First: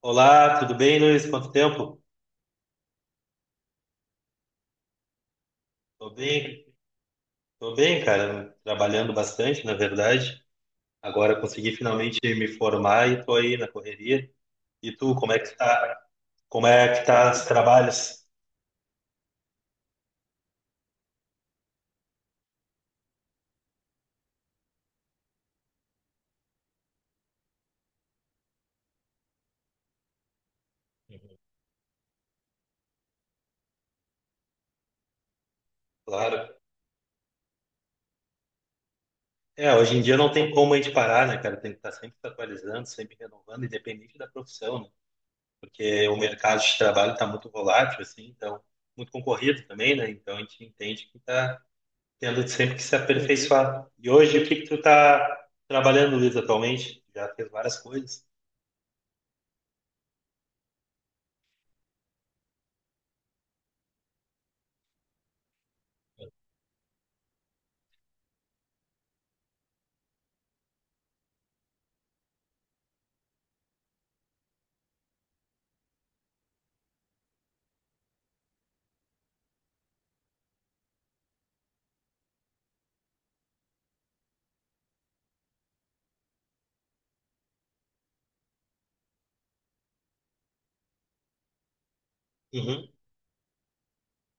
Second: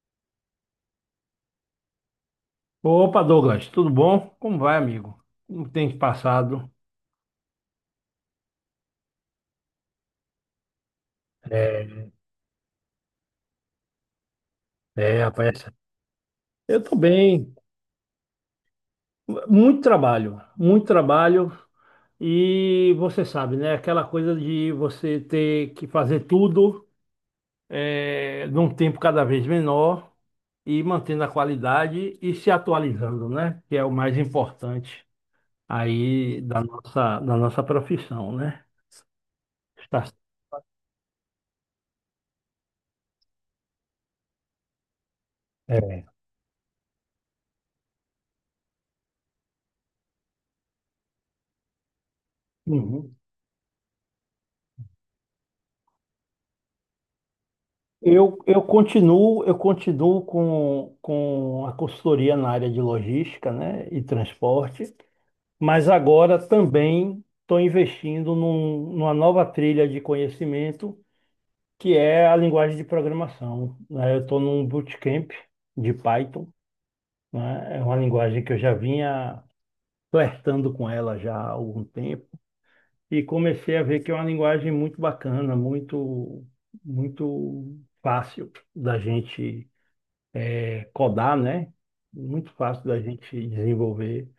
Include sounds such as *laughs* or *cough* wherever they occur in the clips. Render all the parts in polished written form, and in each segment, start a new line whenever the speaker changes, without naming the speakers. Olá, tudo bem, Luiz? Quanto tempo?
Opa, Douglas, tudo bom? Como vai, amigo? Como tem te
Tô bem,
passado?
tô bem, cara. Trabalhando bastante, na verdade. Agora consegui
É,
finalmente me formar e tô aí na correria. E tu,
é,
como é que
rapaz.
tá? Como
Eu tô
é que tá os
bem.
trabalhos?
Muito trabalho, muito trabalho. E você sabe, né? Aquela coisa de você ter que fazer tudo num tempo cada vez menor e mantendo a qualidade e se atualizando, né? Que é o mais importante aí
Claro.
da nossa profissão, né?
Hoje em
Está...
dia não tem como a gente parar, né, cara? Tem que estar sempre se atualizando, sempre renovando, independente da profissão, né?
É,
Porque o mercado de trabalho está muito volátil, assim, então muito concorrido também, né? Então a gente entende que está tendo sempre que se
uhum.
aperfeiçoar. E hoje, o que que tu tá trabalhando, Luiz, atualmente? Já fez várias coisas.
Eu continuo com a consultoria na área de logística, né, e transporte, mas agora também estou investindo numa nova trilha de conhecimento, que é a linguagem de programação, né? Eu estou num bootcamp de Python, né? É uma linguagem que eu já vinha flertando com ela já há algum tempo, e comecei a ver que é uma linguagem muito bacana, muito, muito fácil da gente codar, né? Muito fácil
Uhum.
da gente desenvolver,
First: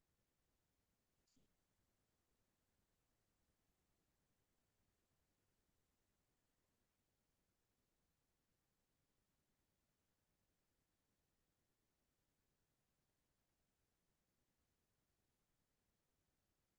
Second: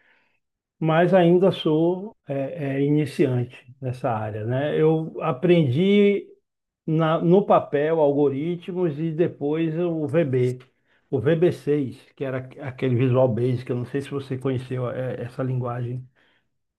mas ainda sou iniciante nessa área, né? Eu aprendi no papel algoritmos e depois o VB, o VB6, que era aquele Visual Basic, eu não sei se você conheceu essa linguagem,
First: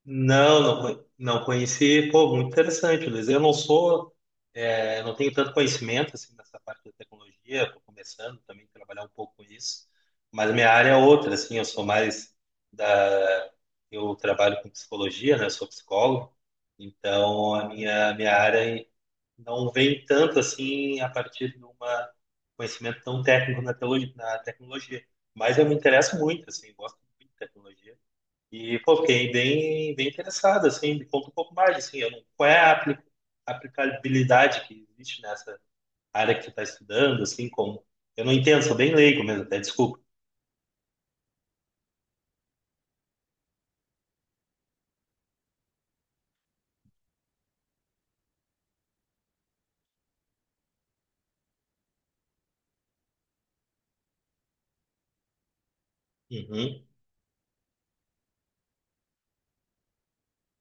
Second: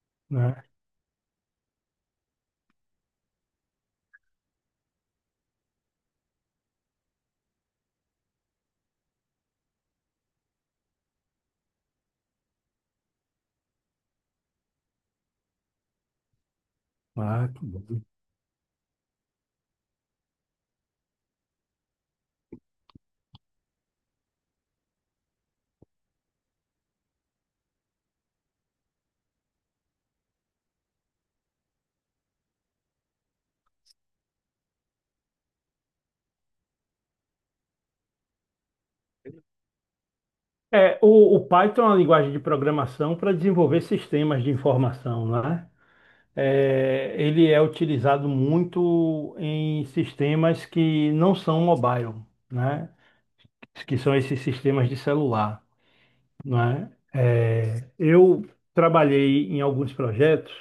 Não,
né?
não, não conheci. Pô, muito interessante, Luiz. Eu não sou, não tenho tanto conhecimento assim nessa parte da tecnologia. Estou começando também a trabalhar um pouco com isso, mas minha área é outra, assim. Eu sou mais da, eu trabalho com psicologia, né? Eu sou psicólogo,
Ah,
então
que
a
bom.
minha área é não vem tanto assim a partir de um conhecimento tão técnico na teologia, na tecnologia. Mas eu me interesso muito, assim, gosto muito de tecnologia. E, pô, fiquei bem, bem interessado, assim, me conta um pouco mais, assim, eu não, qual é a aplicabilidade que existe nessa área que tu está estudando, assim, como... Eu não entendo, sou bem leigo mesmo, até desculpa.
O Python é uma linguagem de programação para desenvolver sistemas de informação, né? Ele é utilizado muito em sistemas que não são mobile, né? Que são esses sistemas de celular,
Uhum,
né? Eu trabalhei em alguns projetos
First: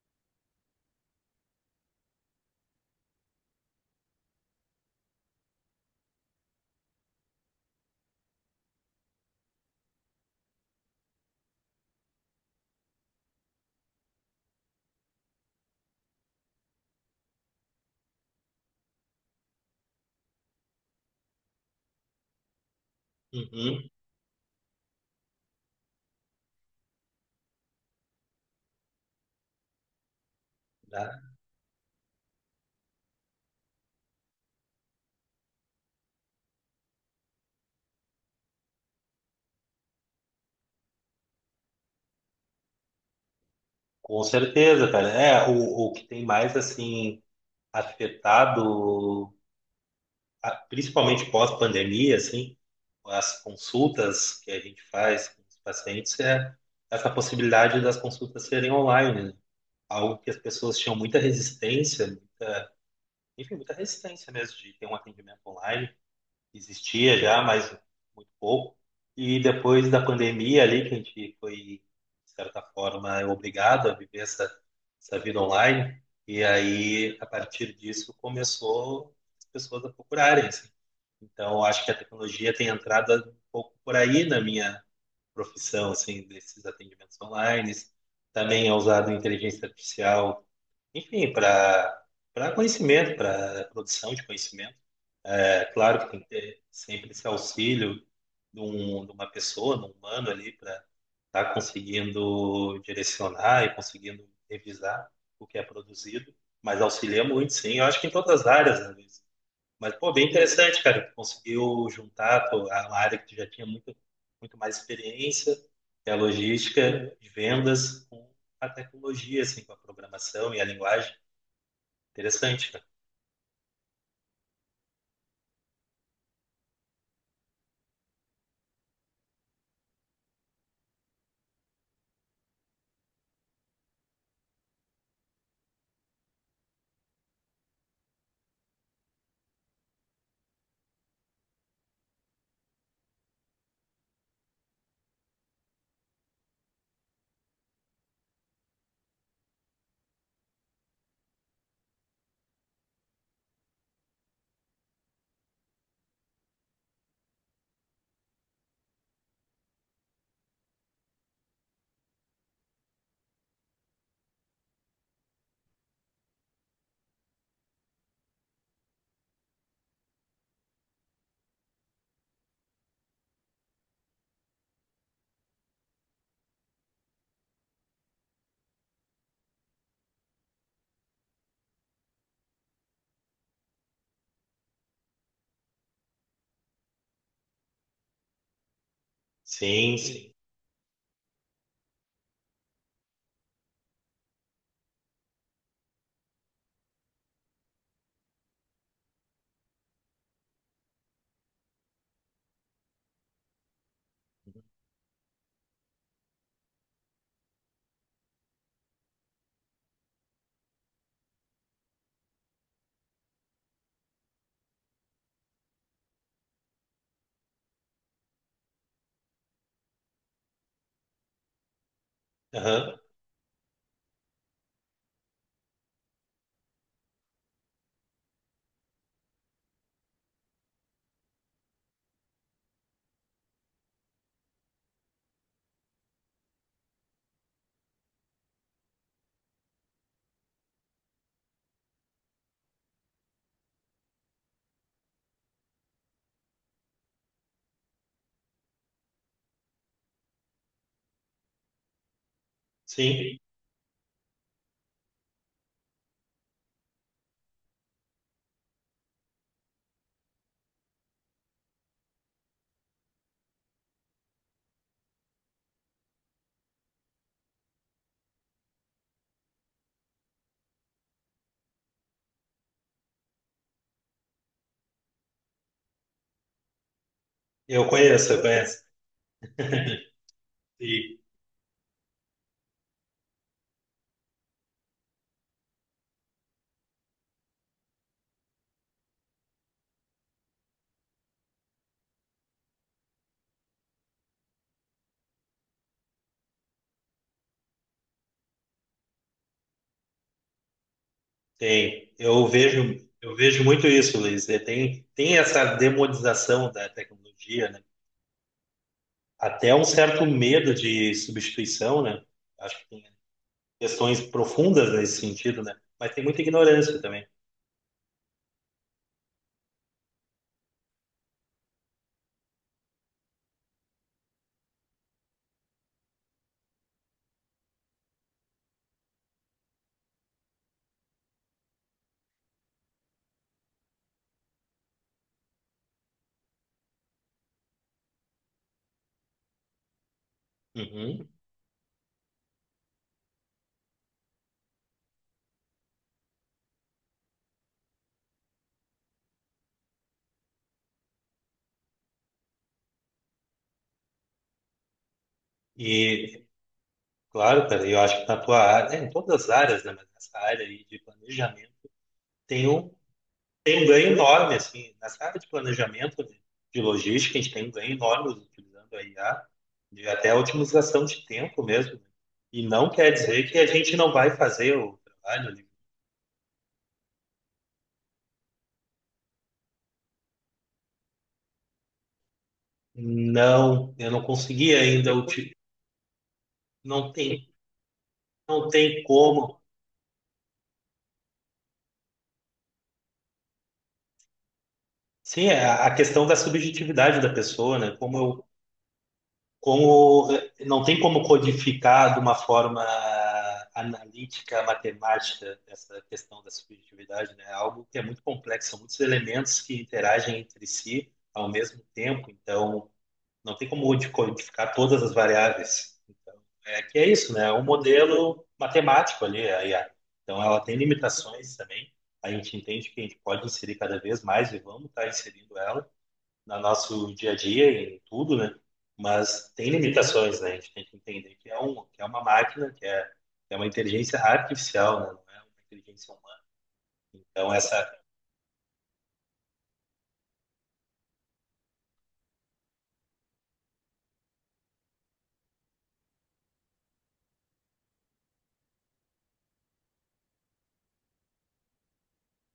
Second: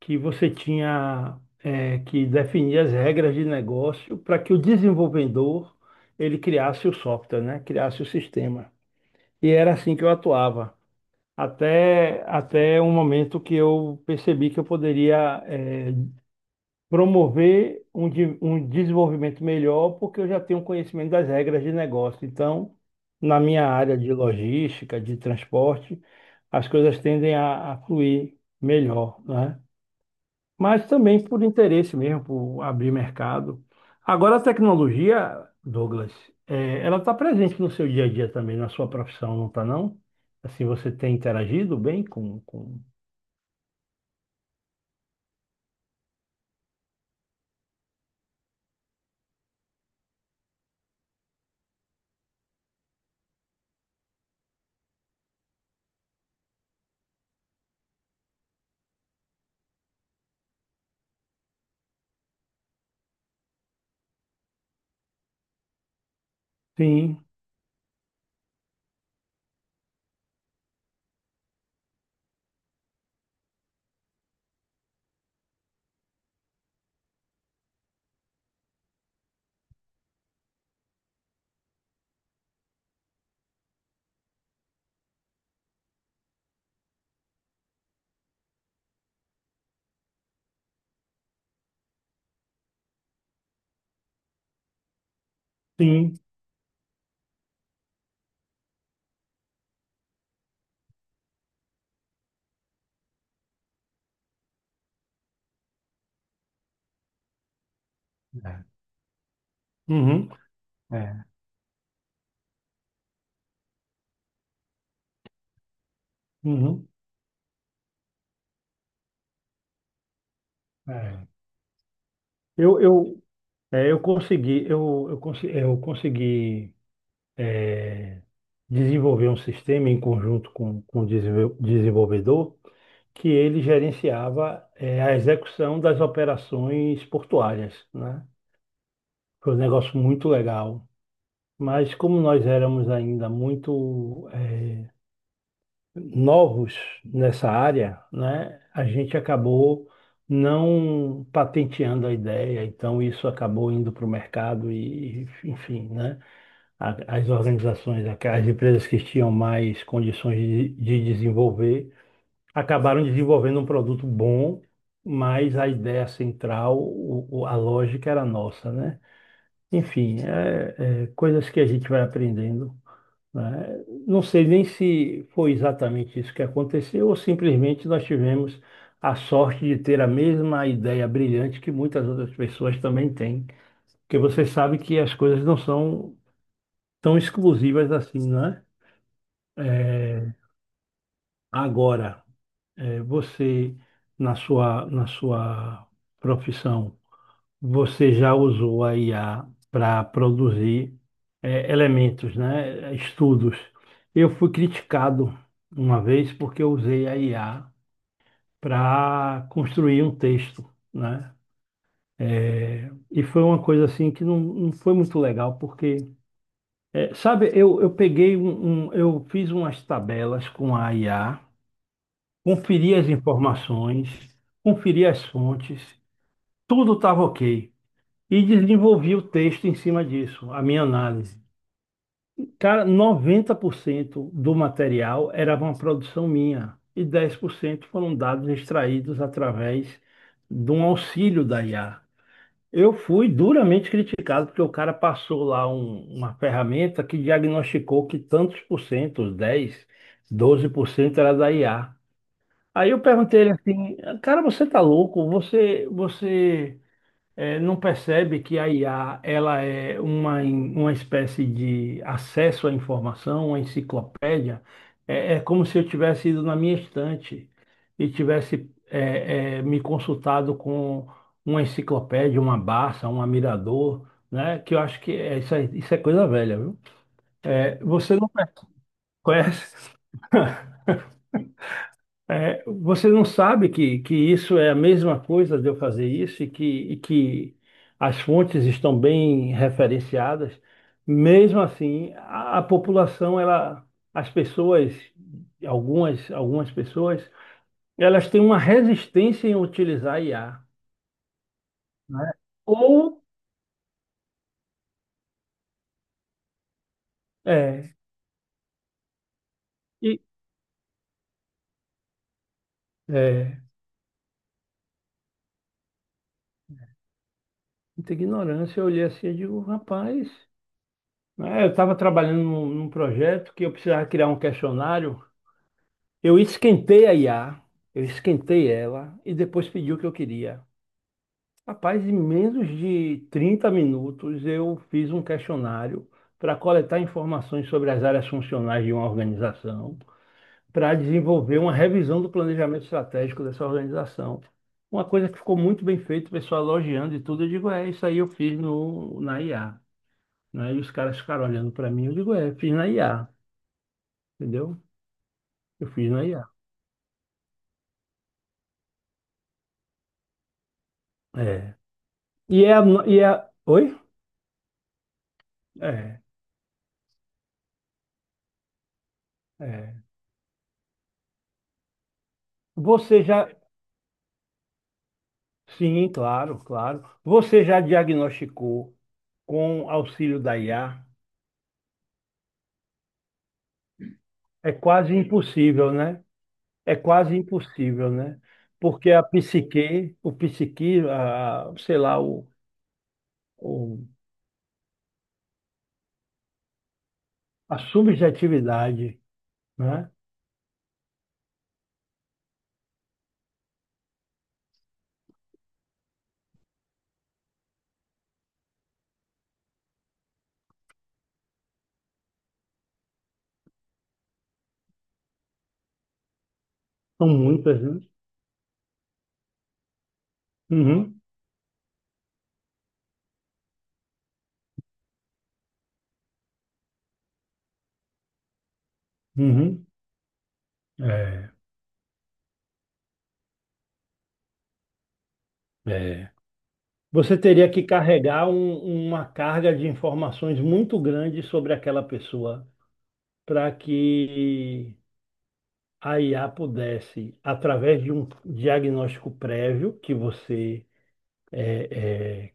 que você tinha que definir as regras de negócio para que o desenvolvedor ele criasse o software, né? Criasse o sistema. E era assim que eu atuava. Até um momento que eu percebi que eu poderia promover um desenvolvimento melhor, porque eu já tenho conhecimento das regras de negócio. Então, na minha
uhum,
área de logística, de transporte, as coisas tendem a fluir melhor, né? Mas
né?
também por interesse mesmo, por abrir mercado. Agora, a tecnologia, Douglas, ela está presente no seu dia a dia também, na sua profissão, não está, não? Assim, você tem interagido bem com...
Com certeza, cara. É, o que tem mais, assim, afetado principalmente pós-pandemia, assim, as consultas que a gente faz com os pacientes é essa possibilidade das consultas serem online, né? Algo que as pessoas tinham muita resistência, muita, enfim, muita resistência mesmo de ter um atendimento online. Existia
Sim,
já, mas muito pouco. E depois da pandemia ali, que a gente foi, de certa forma, obrigado a viver essa, essa vida online, e aí, a partir disso, começou as pessoas a procurarem, assim, então, eu acho que a tecnologia tem entrado um pouco por aí na minha profissão, assim, desses atendimentos online. Também é usado inteligência artificial, enfim, para conhecimento, para produção de conhecimento. É claro que
sim.
tem que ter sempre esse auxílio de, um, de uma pessoa, de um humano ali, para estar conseguindo direcionar e conseguindo revisar o que é produzido. Mas auxilia muito, sim. Eu acho que em todas as
É.
áreas, né, Luiz? Mas, pô, bem
Uhum.
interessante, cara. Tu
É.
conseguiu juntar a a área que tu já tinha muito, muito mais experiência, que é a
Uhum.
logística de vendas, com a tecnologia, assim, com a programação e a linguagem.
É.
Interessante,
Eu,
cara.
eu, eu consegui, eu, consi- eu consegui desenvolver um sistema em conjunto com o desenvolvedor que ele gerenciava, a execução das operações portuárias, né? Foi um negócio muito legal. Mas como nós éramos ainda muito, novos nessa área, né? A gente acabou não patenteando a ideia, então isso acabou indo para o mercado e, enfim, né? As organizações, as empresas que tinham mais condições de desenvolver, acabaram desenvolvendo um produto bom, mas a ideia central, a lógica era nossa, né? Enfim, coisas que a gente vai aprendendo, né? Não sei nem se foi exatamente isso que aconteceu, ou simplesmente nós tivemos a sorte de ter a mesma ideia brilhante que muitas outras pessoas também têm. Porque você sabe que as coisas não são tão exclusivas assim, né?
Sim,
É,
sim.
agora, você, na sua profissão, você já usou a IA para produzir, elementos, né? Estudos. Eu fui criticado uma vez porque eu usei a IA para construir um texto, né? E foi uma coisa assim que não, não foi muito legal, porque, sabe, eu peguei eu fiz umas tabelas com a IA, conferi
Aham,
as informações, conferi as fontes, tudo estava ok. E desenvolvi o texto em cima disso, a minha análise. Cara, 90% do material era uma produção minha e 10% foram dados extraídos através de um auxílio da IA. Eu fui duramente criticado porque o cara passou lá uma ferramenta que diagnosticou que tantos por cento, os 10, 12% era da IA. Aí eu
sim.
perguntei ele assim, cara, você tá louco? Você não percebe que a IA ela é uma espécie de acesso à informação, uma enciclopédia? Como se eu tivesse ido na minha estante e tivesse me consultado com uma enciclopédia, uma Barça, um Mirador, né? Que eu acho que isso é coisa velha, viu? É,
Eu
Você não
conheço, eu conheço.
conhece?
*laughs* Sim,
Você não sabe que isso é a mesma coisa de eu fazer isso e que as fontes estão bem referenciadas. Mesmo assim, a população, ela, as pessoas, algumas pessoas, elas têm uma resistência em utilizar IA,
tem.
né? Ou,
Eu vejo muito isso, Luiz. É, tem, tem essa demonização da tecnologia, né?
é,
Até um
e,
certo medo de substituição, né? Acho que tem
é,
questões profundas nesse sentido, né? Mas tem muita ignorância também.
muita ignorância, eu olhei assim e digo, rapaz, né? Eu estava trabalhando num projeto que eu precisava criar um questionário. Eu esquentei a IA, eu esquentei ela e depois pedi o que eu queria. Rapaz, em menos de 30 minutos eu fiz um questionário para coletar informações sobre as áreas funcionais de uma organização, para
Uhum.
desenvolver uma revisão do planejamento estratégico dessa organização. Uma coisa que ficou muito bem feita, o pessoal elogiando e tudo, eu digo, isso aí eu fiz no, na IA, né? E os caras ficaram olhando para mim, eu digo, fiz na IA, entendeu? Eu fiz na
E,
IA.
claro, cara, eu acho que na tua área, é, em todas as áreas, né? Mas nessa área aí de planejamento,
É. E
tem
é, a
um,
no- e é,
tem
oi?
um ganho enorme, assim, nessa área de
É.
planejamento, de logística, a gente tem um ganho enorme utilizando a IA,
É.
de até a otimização de tempo mesmo, né? E não quer
Você já,
dizer que a gente não vai fazer o trabalho, né?
sim, claro, claro. Você já diagnosticou com auxílio da IA?
Não, eu não
É
consegui
quase
ainda,
impossível, né? É
não
quase
tem,
impossível, né?
não tem
Porque a
como.
psique, o psique, a, sei lá, o-
Sim, é a questão da subjetividade da
a
pessoa, né? Como eu,
subjetividade, né?
como não tem como codificar de uma forma analítica, matemática essa questão da subjetividade, né? É algo que é muito complexo, são muitos elementos que interagem entre si ao mesmo tempo, então não tem como de codificar todas as variáveis. Então, é que é
São
isso, né? É um
muitas, né?
modelo matemático ali, a IA. Então ela tem
Uhum,
limitações também. A gente entende que a gente pode inserir cada vez mais e vamos estar inserindo ela no nosso dia a dia, em tudo, né? Mas tem
uhum.
limitações, né? A gente tem que entender
É,
que é, um, que é uma máquina, que é uma inteligência artificial, né? Não é uma inteligência
é.
humana.
Você
Então,
teria que
essa
carregar uma carga de informações muito grande sobre aquela pessoa para que a IA pudesse, através de um diagnóstico prévio que você eh,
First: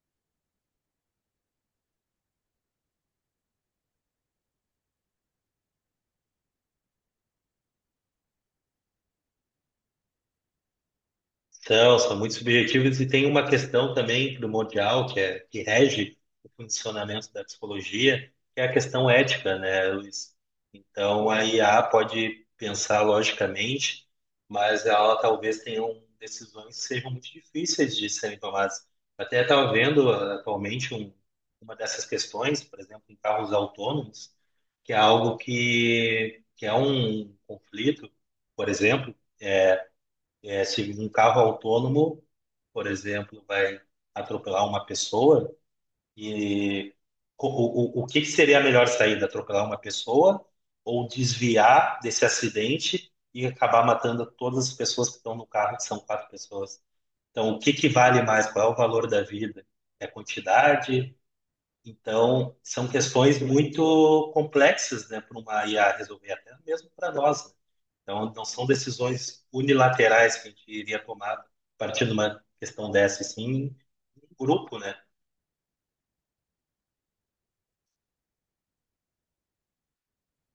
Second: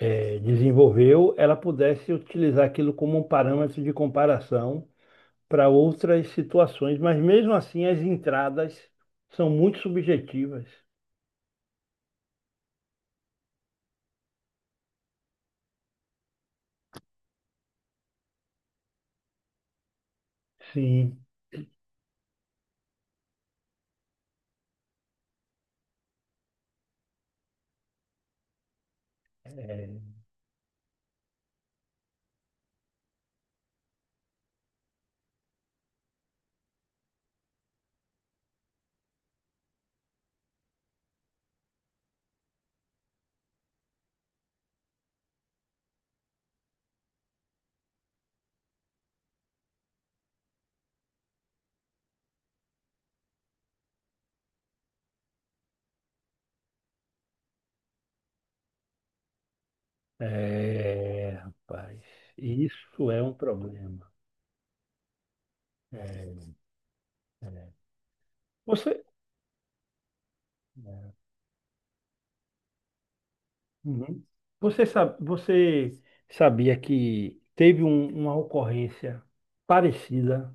eh, desenvolveu, ela pudesse utilizar aquilo como um parâmetro de comparação para outras situações, mas mesmo assim as entradas são muito subjetivas.
são, são muito subjetivos e tem uma questão também primordial que é que rege o funcionamento da psicologia, que é a questão ética, né, Luiz?
Sim.
Então a IA pode pensar logicamente, mas ela talvez tenha um- decisões que sejam muito difíceis de serem tomadas. Até estava
É,
vendo ah, atualmente um, uma dessas questões, por exemplo, em carros autônomos, que é algo que é um conflito, por exemplo é, se um carro autônomo, por exemplo, vai atropelar uma pessoa, e o que que seria a melhor saída? Atropelar uma pessoa ou desviar desse acidente e acabar matando todas as pessoas que estão no carro, que são 4 pessoas? Então, o que que vale mais? Qual é o valor da vida? É a quantidade?
é, rapaz,
Então, são
isso é um
questões
problema.
muito complexas, né, para uma IA resolver,
É,
até mesmo para nós, né?
é.
Então, não são
Você,
decisões unilaterais que a gente iria tomar a partir de uma questão dessa, e sim,
Uhum.
um grupo,
Você
né?
sabe, você sabia que teve uma ocorrência parecida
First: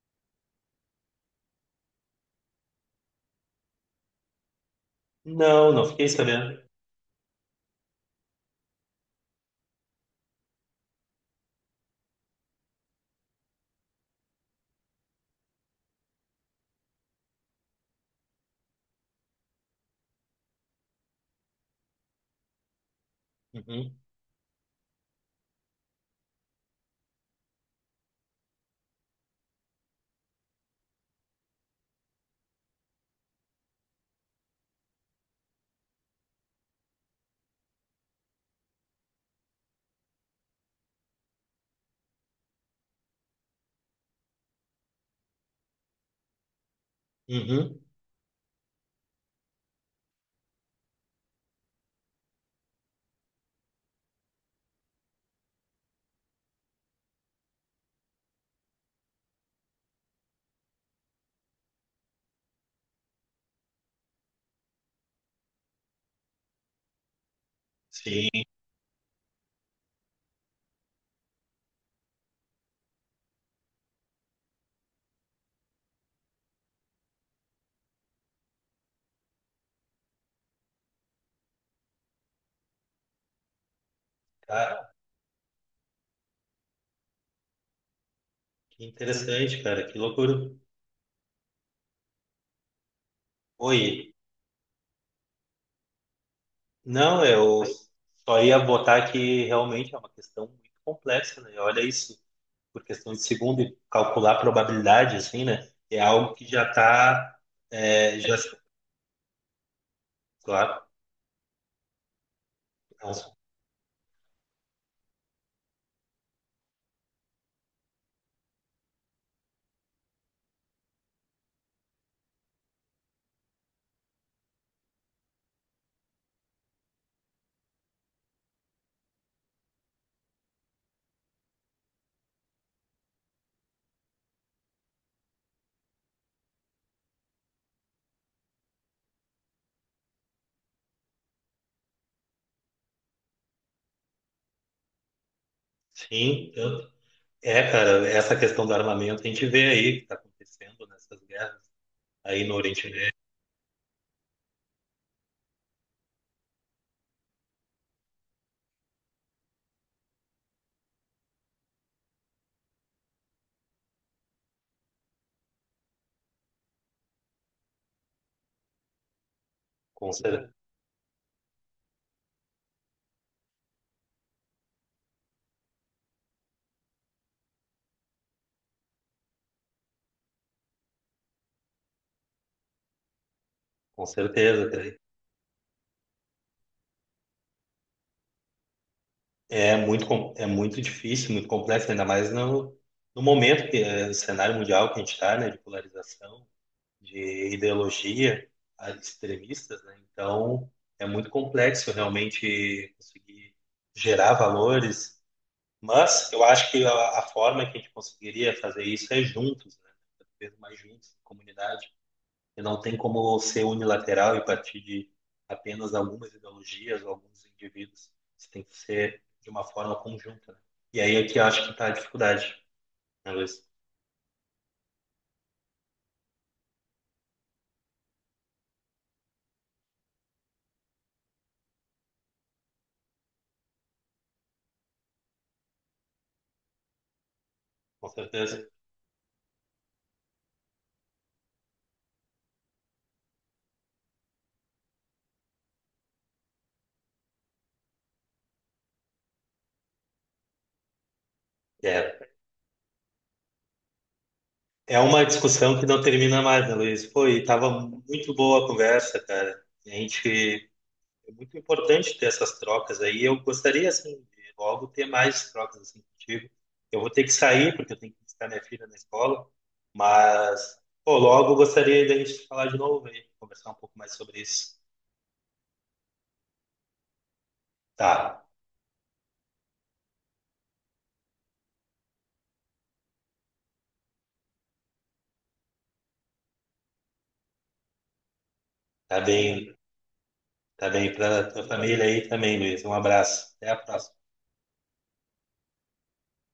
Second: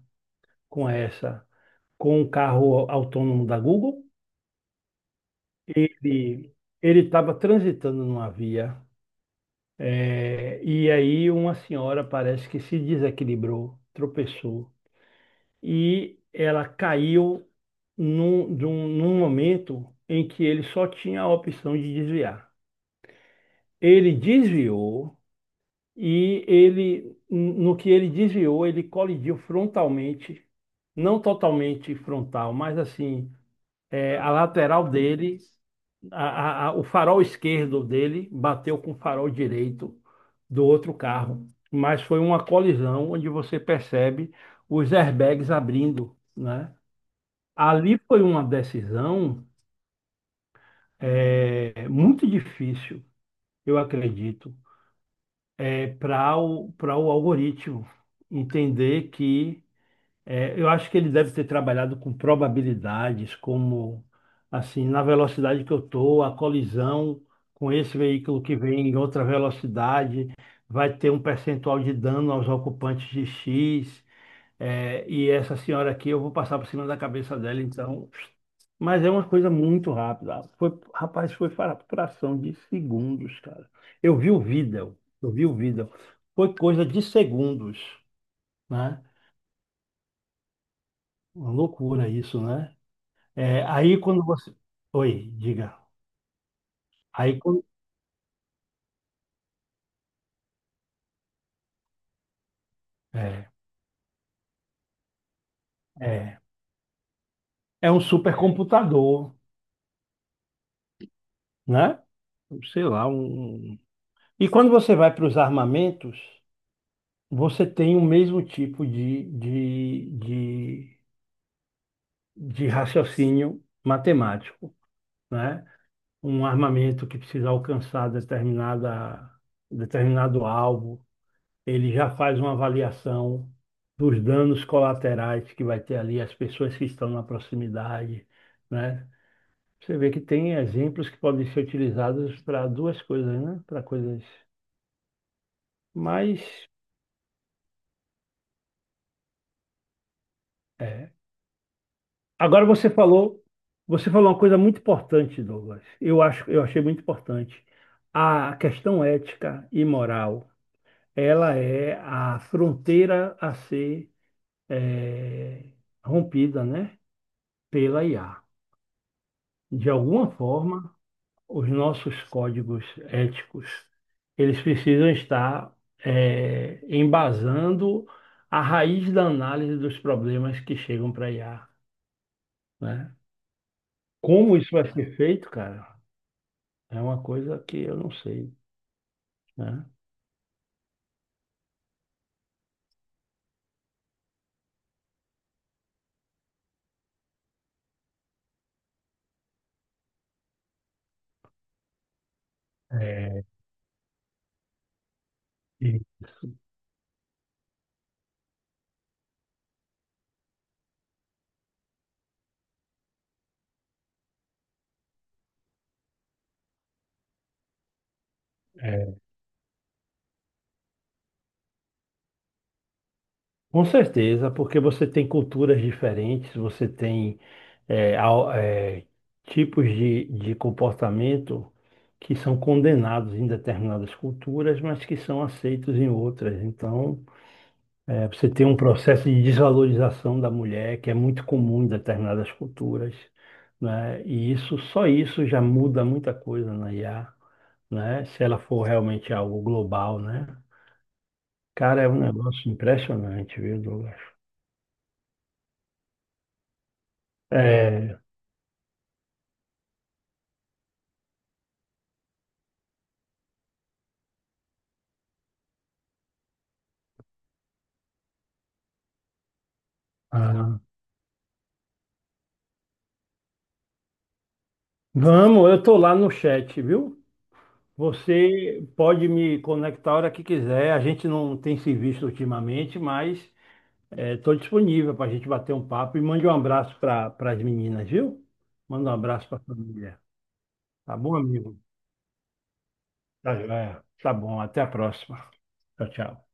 com essa, com um carro autônomo da Google?
Não, não fiquei
Ele
sabendo.
ele estava transitando numa via, e aí uma senhora parece que se desequilibrou, tropeçou, e ela caiu num momento em que ele só tinha a opção de desviar.
Uhum,
Ele desviou e ele, no que ele desviou, ele colidiu frontalmente, não totalmente frontal, mas assim, a lateral dele, o farol esquerdo dele bateu com o farol direito do outro carro. Mas foi uma colisão onde você percebe os airbags abrindo, né?
uhum.
Ali foi uma decisão, muito difícil, eu acredito, é para o algoritmo entender que. Eu acho que ele deve ter trabalhado com probabilidades, como assim, na velocidade que eu estou, a colisão com esse veículo
Sim,
que vem em outra velocidade vai ter um percentual de dano aos ocupantes de X, e essa senhora aqui eu vou passar por cima da cabeça dela, então. Mas é uma coisa muito rápida. Foi, rapaz, foi para fração de segundos, cara. Eu vi o
cara,
vídeo, eu vi o vídeo. Foi coisa de segundos,
que
né?
interessante, cara, que loucura.
Uma loucura isso, né? Aí
Oi,
quando você. Oi, diga.
não,
Aí
eu
quando.
só ia botar que realmente é uma questão muito complexa, né? Olha isso, por questão de
É,
segundo, e calcular a probabilidade, assim, né? É algo
é,
que já está,
é um
já,
supercomputador,
claro,
né? Sei
é
lá,
um-
um. E quando você vai para os armamentos, você tem o mesmo tipo de raciocínio matemático, né? Um armamento que precisa alcançar determinada, determinado alvo, ele já faz uma avaliação dos danos colaterais que vai ter ali, as pessoas que estão na proximidade, né? Você vê que tem exemplos que podem ser utilizados para duas coisas, né? Para coisas mais.
sim, é, cara, essa questão do armamento a gente vê aí que está acontecendo
É.
nessas guerras aí no
Agora
Oriente
você
Médio,
falou, você falou uma coisa muito importante, Douglas. Eu acho, eu achei muito importante. A questão ética e moral, ela é a fronteira a ser é, rompida, né? Pela IA. De
com,
alguma
cer
forma, os nossos códigos éticos, eles precisam estar embasando a raiz da análise dos problemas que chegam para IA, né?
com
Como isso
certeza,
vai
cara.
ser feito, cara, é uma coisa que eu não sei,
É
né?
muito, é muito difícil, muito complexo, ainda mais no, no momento que é o cenário mundial que a gente está, né, de polarização, de ideologia ah, extremistas, né? Então é muito complexo realmente
É,
conseguir gerar valores, mas eu acho que a forma que a gente conseguiria fazer isso é juntos, né? Cada vez mais juntos, comunidade. E não tem como ser unilateral e partir de apenas algumas ideologias ou alguns indivíduos. Isso tem que ser de uma forma conjunta, né? E aí é que eu acho que está a dificuldade, né, Luiz?
Com certeza, porque você tem culturas diferentes, você tem eh, ao- eh, tipos de comportamento que são condenados em determinadas culturas, mas que são aceitos em outras. Então,
Com
você
certeza.
tem um processo de desvalorização da mulher que é muito comum em determinadas culturas, né? E isso, só isso já muda muita coisa na IA, né? Se ela for realmente algo global, né? Cara, é um
É,
negócio impressionante, viu, Douglas?
é uma discussão que não termina mais, né, Luiz? Pô, e tava
É,
muito boa a conversa, cara. A gente é muito importante ter essas trocas aí. Eu gostaria, assim, de logo ter mais trocas assim contigo. Eu vou ter que sair, porque eu tenho que buscar minha filha na escola, mas,
Ah,
pô, logo eu gostaria da gente falar de novo aí, conversar um pouco mais sobre isso.
vamos, eu tô lá no chat, viu?
Tá,
Você pode me conectar a hora que quiser. A gente não tem se visto ultimamente, mas estou disponível para a gente bater um papo e mande um abraço para as meninas, viu? Manda um
tá
abraço para a
bem,
família.
tá bem
Tá bom,
para tua
amigo?
família aí também, Luiz. Um abraço.
Tá
Até a
joia.
próxima.
Tá bom, até a próxima. Tchau, tchau.